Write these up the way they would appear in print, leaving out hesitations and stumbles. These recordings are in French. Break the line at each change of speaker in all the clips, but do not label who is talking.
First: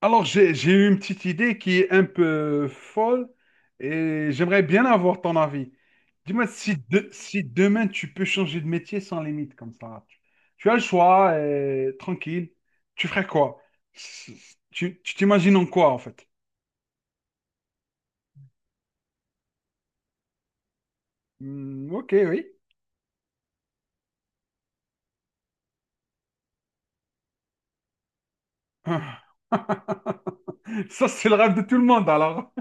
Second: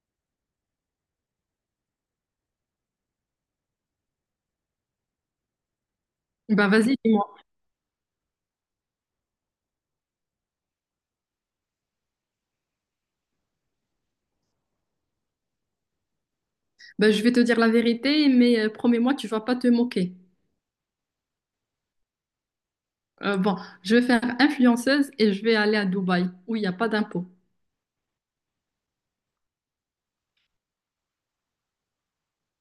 Alors, j'ai eu une petite idée qui est un peu folle et j'aimerais bien avoir ton avis. Dis-moi
Bah
si,
vas-y, dis-moi.
si demain tu peux changer de métier sans limite comme ça. Tu as le choix, tranquille. Tu ferais quoi? Tu t'imagines en quoi en fait?
Bah, je vais te dire la vérité, mais promets-moi, tu vas pas te moquer.
Hmm, ok, oui.
Euh, bon, je vais faire influenceuse et je vais aller à Dubaï, où il n'y a pas d'impôt.
Ah. Ça, c'est le rêve de tout le monde alors.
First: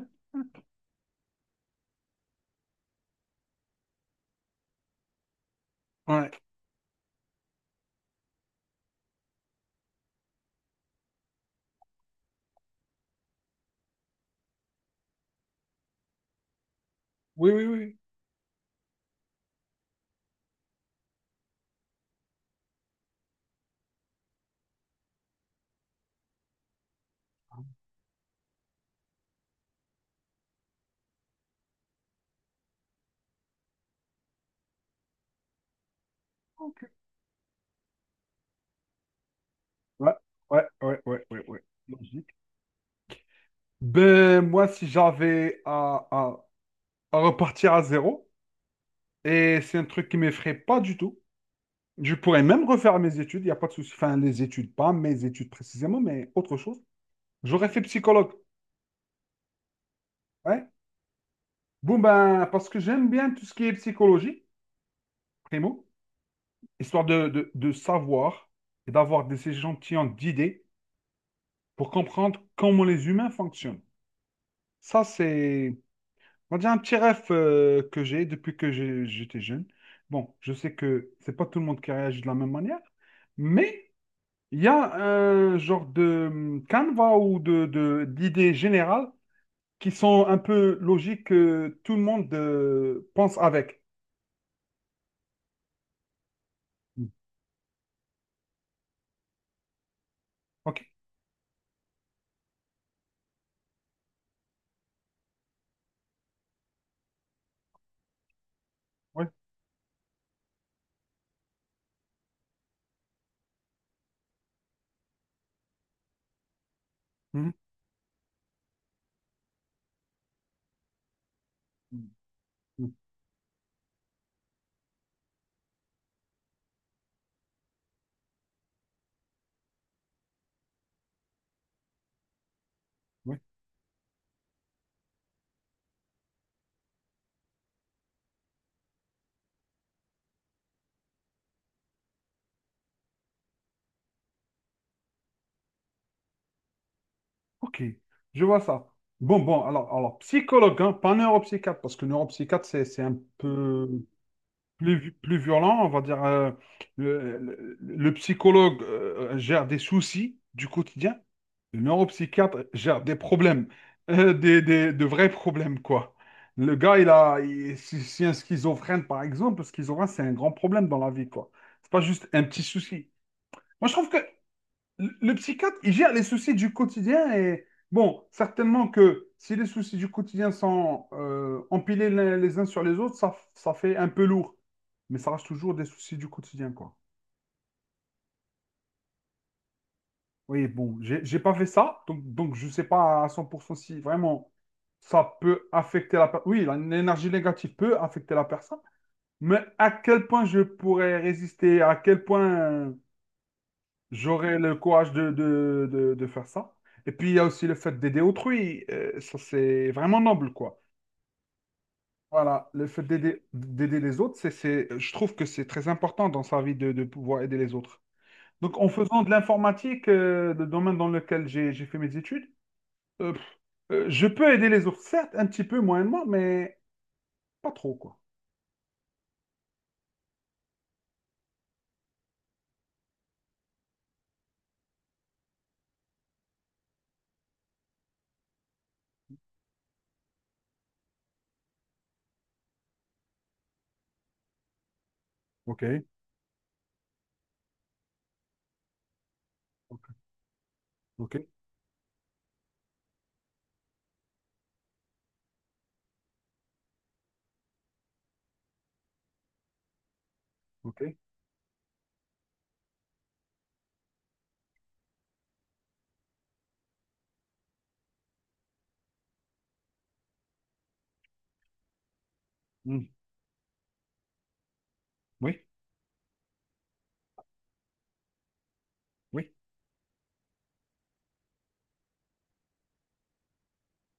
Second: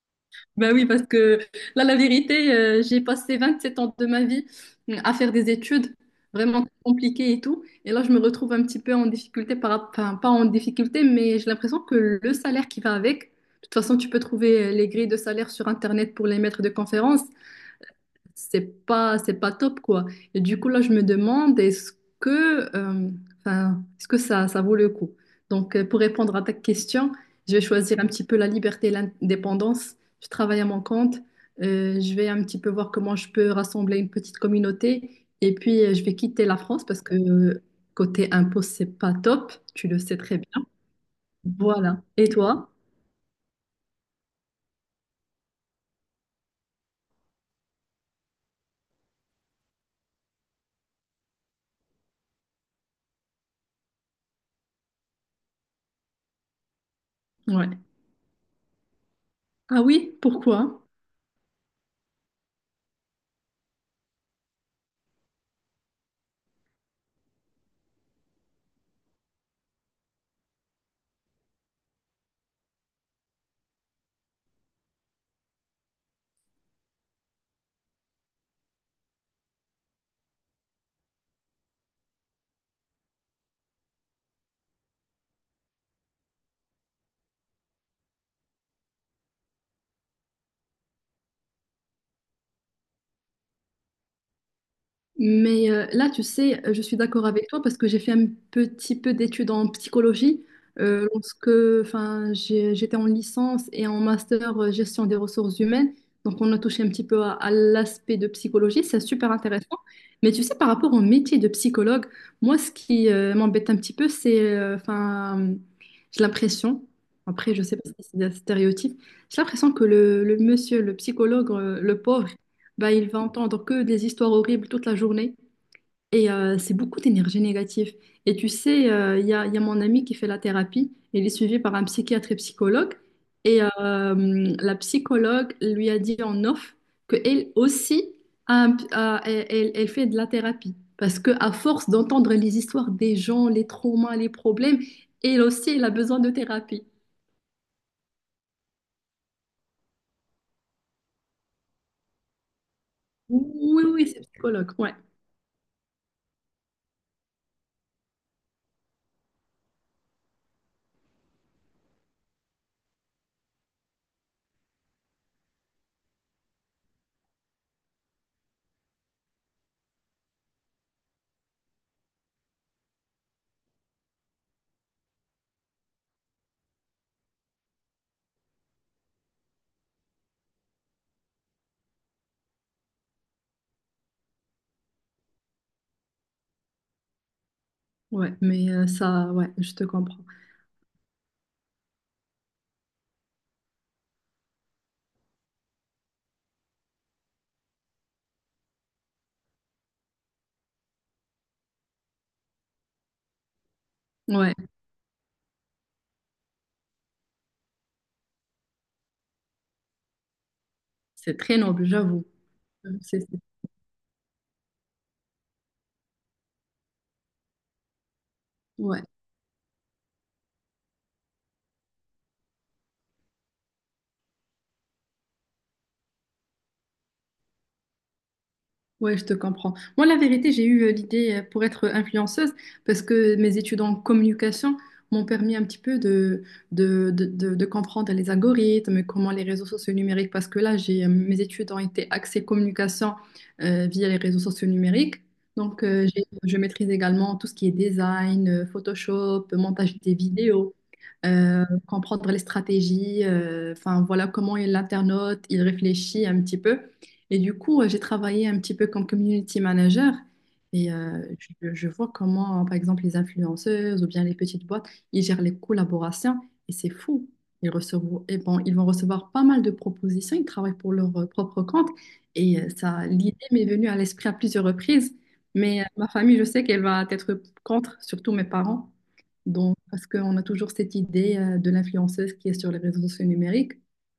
Bah oui, parce que là, la vérité, j'ai passé 27 ans de ma vie à faire des études
Ouais.
vraiment compliquées et tout. Et là, je me retrouve un petit peu en difficulté, enfin, pas en difficulté, mais j'ai l'impression que le salaire qui va avec, de toute façon, tu peux trouver les grilles de salaire sur Internet pour les maîtres de conférences.
Oui, oui, oui.
C'est pas top quoi. Et du coup là je me demande que euh, est-ce que ça vaut le coup? Donc pour répondre à ta question, je vais choisir un petit peu la liberté et l'indépendance. Je travaille à mon compte, je vais un petit peu voir comment je peux rassembler une petite communauté et puis je vais quitter la France
Ok.
parce que côté impôt c'est pas top, tu le
Ouais,
sais très bien.
ouais, ouais, ouais, ouais, ouais.
Voilà.
Logique.
Et toi?
Ben, moi, si j'avais à repartir à zéro. Et c'est un truc qui m'effraie pas du tout. Je pourrais même refaire mes études, il n'y a pas de souci. Enfin, les études, pas mes études précisément, mais autre chose. J'aurais
Ouais.
fait psychologue.
Ah oui,
Ouais.
pourquoi?
Bon, ben, parce que j'aime bien tout ce qui est psychologie, primo, histoire de savoir et d'avoir des échantillons d'idées pour comprendre comment les humains fonctionnent. Ça, c'est, on va dire, un petit rêve que j'ai depuis que j'étais jeune. Bon, je sais que c'est pas tout le monde qui réagit de la même manière, mais il y a un genre de canevas ou d'idées générales qui sont un peu logiques que tout le monde pense avec.
Mais là, tu sais, je suis
Mm.
d'accord avec toi parce que j'ai fait un petit peu d'études en psychologie
Ok,
euh, lorsque j'étais en licence et en master gestion des ressources humaines. Donc, on a touché un petit peu à l'aspect de psychologie. C'est
ouais.
super intéressant. Mais tu sais, par rapport au métier de psychologue, moi, ce qui m'embête un petit peu, j'ai l'impression,
Mhm.
après, je sais pas si c'est des stéréotypes, j'ai l'impression que le monsieur, le psychologue, le pauvre, bah,
Mhm.
il va entendre que des histoires horribles toute la journée. Et c'est beaucoup d'énergie négative. Et tu sais, il y a mon ami qui fait la thérapie. Il est suivi par un psychiatre et psychologue.
Ouais.
Et la psychologue lui a dit en off qu'elle aussi, a un p- a- elle, elle- elle fait de la thérapie. Parce qu'à force d'entendre les histoires des gens, les traumas, les problèmes, elle aussi, elle a besoin de thérapie.
Ok, je vois ça. Bon, bon, alors psychologue, hein, pas neuropsychiatre, parce que neuropsychiatre, c'est un
Oui, oui,
peu
oui, c'est psychologue. Ouais,
plus violent, on va dire. Le psychologue gère des soucis du quotidien. Le neuropsychiatre gère des problèmes, de vrais problèmes, quoi. Le gars, il a, il- si, si un schizophrène, par exemple, le schizophrène, c'est un grand problème dans la vie, quoi. C'est pas juste un petit souci. Moi, je trouve que le psychiatre, il gère les soucis du quotidien et, bon, certainement que si les soucis du quotidien sont empilés les uns sur les autres, ça fait un peu lourd. Mais ça reste toujours des soucis du quotidien, quoi.
ouais. Mais ça, ouais, je te comprends.
Oui, bon, j'ai pas fait ça, donc je sais pas à 100% si vraiment ça peut affecter la personne. Oui, l'énergie négative peut affecter la personne, mais à quel point je pourrais résister, à quel point
Ouais,
j'aurais le courage de faire ça. Et puis il y a aussi le fait d'aider autrui, ça c'est vraiment noble, quoi.
c'est très noble, j'avoue.
Voilà, le fait
C'est ça.
d'aider les autres, je trouve que c'est très important dans sa vie de pouvoir aider les autres. Donc en
Ouais,
faisant de l'informatique, le domaine dans lequel j'ai fait mes études. Euh, pff, je peux aider les autres, certes, un petit peu moyennement, mais pas trop, quoi.
ouais, je te comprends. Moi, la vérité, j'ai eu l'idée pour être influenceuse parce que mes études en communication m'ont permis un petit peu de comprendre les algorithmes, comment les réseaux sociaux numériques, parce que là, mes études ont été axées communication via les réseaux sociaux numériques.
Ok,
Donc, je maîtrise également tout ce qui est design, Photoshop, montage
ok,
des vidéos.
ok,
Comprendre les stratégies, enfin voilà comment l'internaute, il réfléchit un petit peu. Et du coup, j'ai travaillé un petit peu comme community manager et
ok.
je vois comment, par exemple, les influenceuses ou bien les petites boîtes, ils gèrent les collaborations et c'est fou. Ils recevront, et bon, ils vont recevoir pas mal de propositions, ils travaillent pour leur propre compte et
Hmm.
ça, l'idée m'est venue à l'esprit à plusieurs reprises,
Oui,
mais ma famille, je sais qu'elle va être contre, surtout mes parents,
oui.
donc, parce qu'on a toujours cette idée de l'influenceuse qui est sur les réseaux sociaux numériques.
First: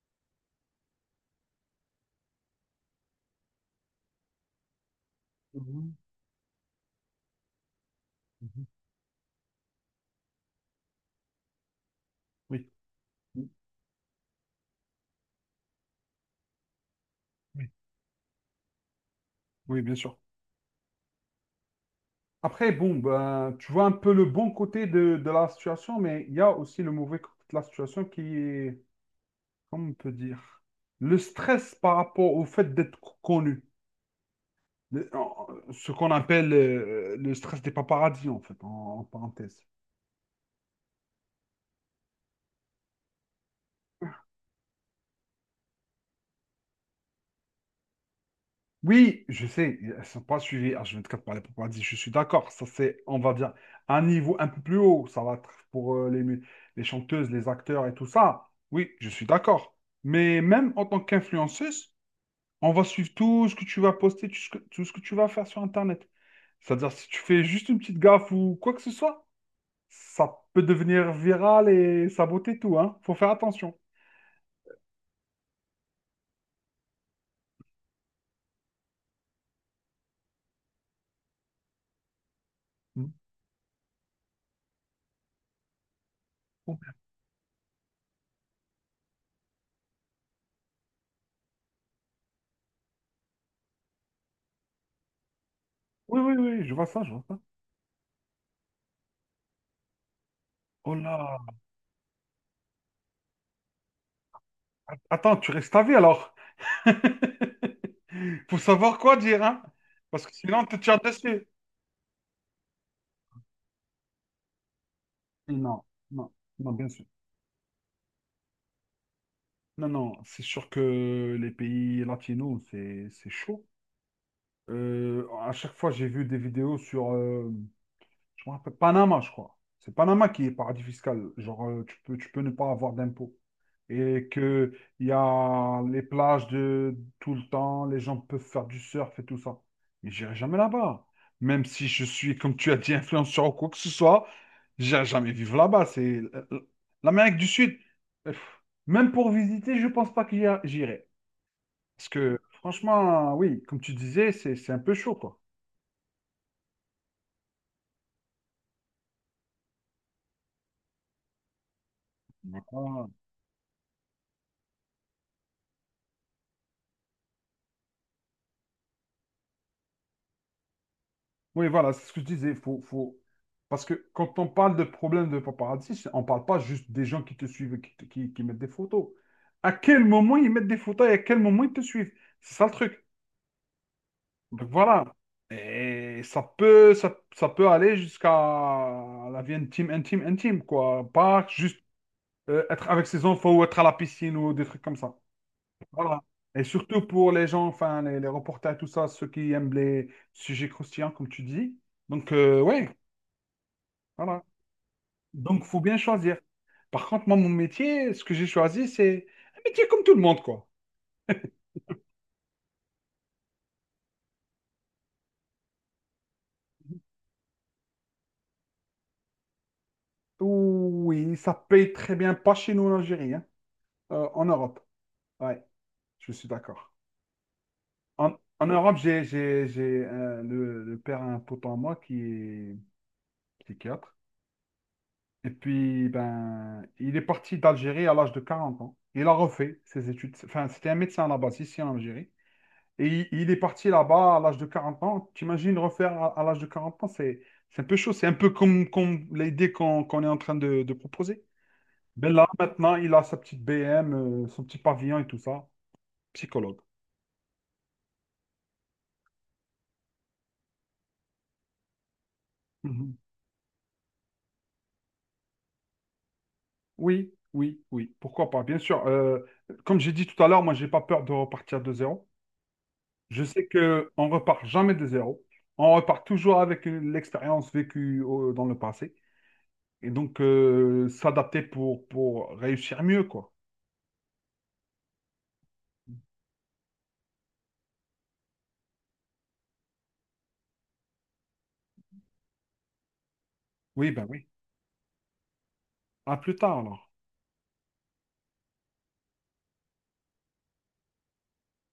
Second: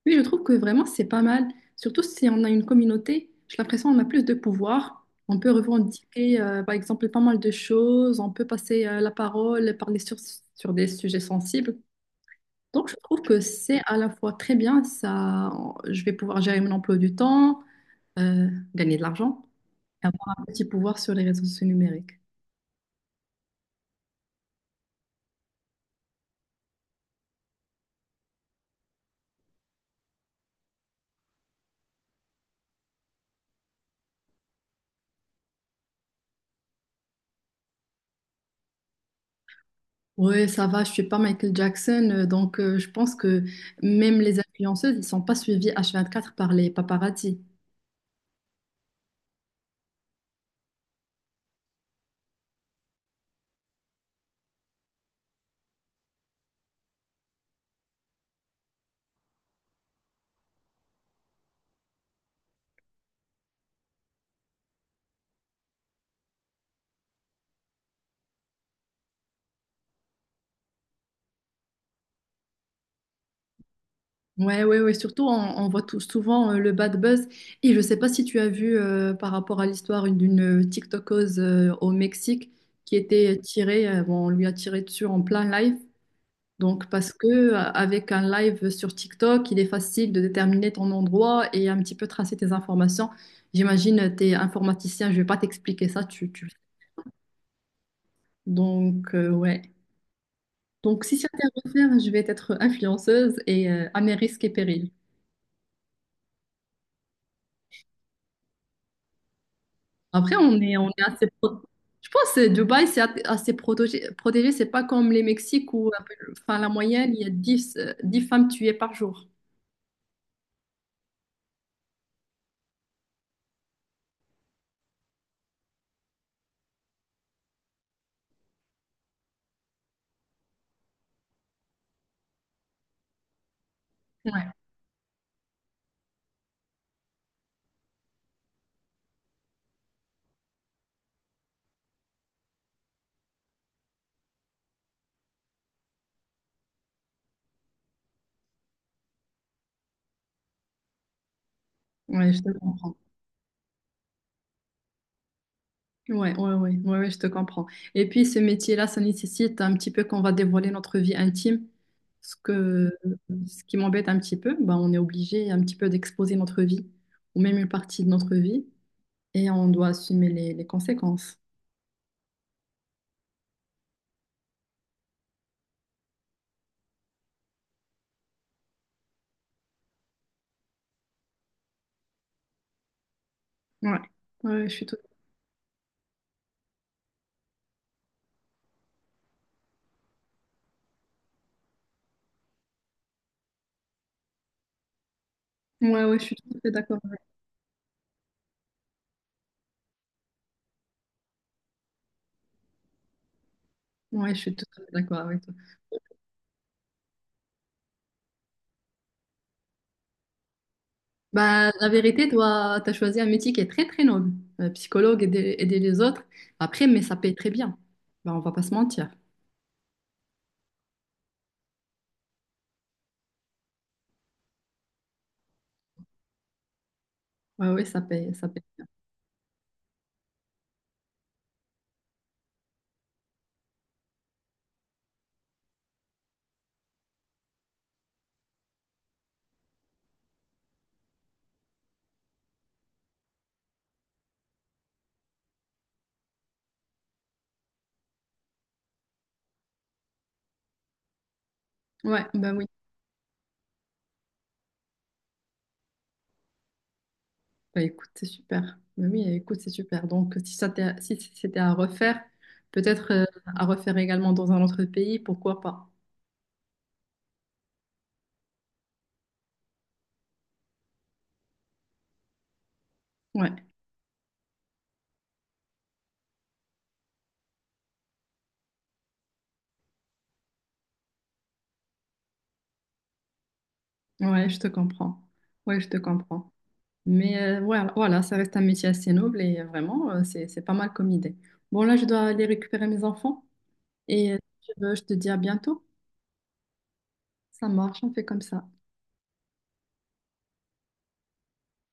Mais je trouve que vraiment, c'est pas mal. Surtout si on a une communauté, j'ai l'impression qu'on a plus de pouvoir. On peut
Mhm,
revendiquer, par exemple, pas mal de choses. On peut
mhm.
passer la parole, parler sur des sujets sensibles.
Oui,
Donc, je trouve que
oui,
c'est à la fois très bien, ça, je vais pouvoir gérer mon emploi du temps,
oui,
euh, gagner de l'argent
oui, bien
et
sûr.
avoir un petit pouvoir sur les réseaux sociaux numériques.
Après, bon, ben, tu vois un peu le bon côté de la situation, mais il y a aussi le mauvais côté de la situation qui est, comment on peut dire, le stress par rapport au fait d'être connu. Le- en- Ce qu'on appelle le stress des paparazzis, en fait, en parenthèse.
Oui, ça va, je suis pas Michael Jackson, je pense que même les influenceuses, ils sont pas suivis H24 par les paparazzis.
Oui, je sais, elles sont pas suivies H24 par les paparazzis, je suis d'accord. Ça, c'est, on va dire, un niveau un peu plus haut. Ça va être pour les chanteuses, les acteurs et tout ça. Oui, je suis d'accord. Mais même en tant qu'influenceuse, on va suivre tout ce que tu vas poster, tout ce que tu vas faire sur Internet. C'est-à-dire, si tu fais juste une petite gaffe ou quoi que ce soit, ça peut devenir viral et saboter tout, hein. Faut faire attention.
Ouais, ouais, ouais. Surtout, on voit tout, souvent le bad buzz. Et je sais pas si tu as vu par rapport à l'histoire d'une TikTokeuse au Mexique qui
Mm.
était tirée, bon, on lui a tiré dessus en plein live. Donc, parce que avec un live sur TikTok, il est facile de déterminer ton endroit et un petit peu tracer tes informations. J'imagine, tu es informaticien, je vais pas t'expliquer ça.
Oui, oui,
Tu...
oui, je vois ça, je vois ça.
Donc, ouais.
Oh
Donc, si c'était
là,
à refaire, je vais être influenceuse et à mes risques et périls.
attends, tu restes à vie alors. Faut savoir quoi dire, hein? Parce que sinon, on te
On
tire
est assez
dessus.
Je pense que Dubaï, c'est assez protégé. C'est pas comme les Mexiques
Non,
où,
non,
enfin, la
non, bien sûr.
moyenne, il y a 10 10 femmes tuées par jour.
Non, non, c'est sûr que les pays latinos, c'est chaud. À chaque fois, j'ai vu des vidéos sur, je me rappelle, Panama, je crois. C'est Panama qui est paradis fiscal. Genre, tu peux ne pas avoir d'impôts. Et
Ouais,
que il y a les plages de tout le temps, les gens peuvent faire du surf et tout ça. Mais j'irai jamais là-bas. Même si je suis, comme tu as dit, influenceur ou quoi que ce soit, j'irai jamais vivre là-bas. C'est l'Amérique du Sud. euh, pff, Même pour visiter, je pense pas que j'irai. Parce
ouais,
que,
je te comprends.
franchement, oui, comme tu disais, c'est un peu chaud, quoi.
Ouais, ouais, ouais, ouais, ouais, je te comprends. Et puis, ce métier-là, ça nécessite un petit peu qu'on va dévoiler notre vie intime. Ce que,
Voilà.
Ce qui m'embête un petit peu, bah, on est obligé un petit peu d'exposer notre vie, ou même une partie de notre vie, et on doit assumer les conséquences.
Oui, voilà, c'est ce que je disais. Faut. Parce que quand on parle de problème de paparazzi, on ne parle pas juste des gens qui te suivent, et qui mettent des photos. À quel moment ils mettent des photos et à quel moment ils te suivent? C'est ça le truc.
Ouais,
Donc
ouais, je suis tout,
voilà. Et ça peut aller jusqu'à la vie intime, intime, intime, quoi. Pas juste être avec ses enfants ou être à la piscine ou des trucs comme ça.
ouais, ouais,
Voilà.
je suis tout à
Et
fait d'accord.
surtout pour les gens, enfin, les reporters, tout ça, ceux qui aiment les sujets croustillants, comme tu dis. Donc, ouais,
Ouais, je
voilà.
suis totalement d'accord avec toi.
Donc, faut bien choisir. Par contre, moi, mon métier, ce que j'ai choisi, c'est un métier comme tout le monde, quoi.
Bah, la vérité, toi, tu as choisi un métier qui est très, très noble. Psychologue, aider les autres. Après, mais ça paye très bien. Bah, on va pas se mentir.
Oui, ça paye très bien, pas chez nous en Algérie, hein. En Europe. Ouais, je suis d'accord.
Ouais, ouais,
En,
ça paye.
en Europe, le père a un pote à moi qui est psychiatre. Et puis, ben, il est parti d'Algérie à l'âge de 40 ans. Il a refait ses études. Enfin, c'était un médecin à la base ici en Algérie. Et il est parti là-bas à l'âge de 40 ans. T'imagines refaire à l'âge de 40 ans, c'est un peu chaud. C'est un peu comme l'idée qu'on est en train de proposer.
Ouais,
Ben là,
bah oui.
maintenant, il a sa petite BM, son petit pavillon et tout ça. Psychologue.
Bah, écoute, c'est super. Bah oui, écoute, c'est super. Donc, si ça t'est- si c'était à refaire, peut-être
Mhm.
à refaire également dans un autre pays, pourquoi pas?
Oui, oui, oui. Pourquoi pas? Bien sûr. Comme j'ai dit tout à l'heure, moi, j'ai pas peur de repartir de zéro. Je
Ouais,
sais que on repart jamais de zéro. On repart toujours avec l'expérience vécue dans le passé. Et donc, s'adapter pour réussir mieux, quoi.
ouais, je te comprends. Ouais, je te comprends. Mais voilà, voilà, ça reste un métier assez noble et vraiment, c'est pas mal comme idée. Bon, là, je dois aller récupérer mes enfants.
Oui, ben
Et
oui.
si tu veux, je te dis à bientôt.
À plus tard, alors.
Ça marche, on fait comme ça.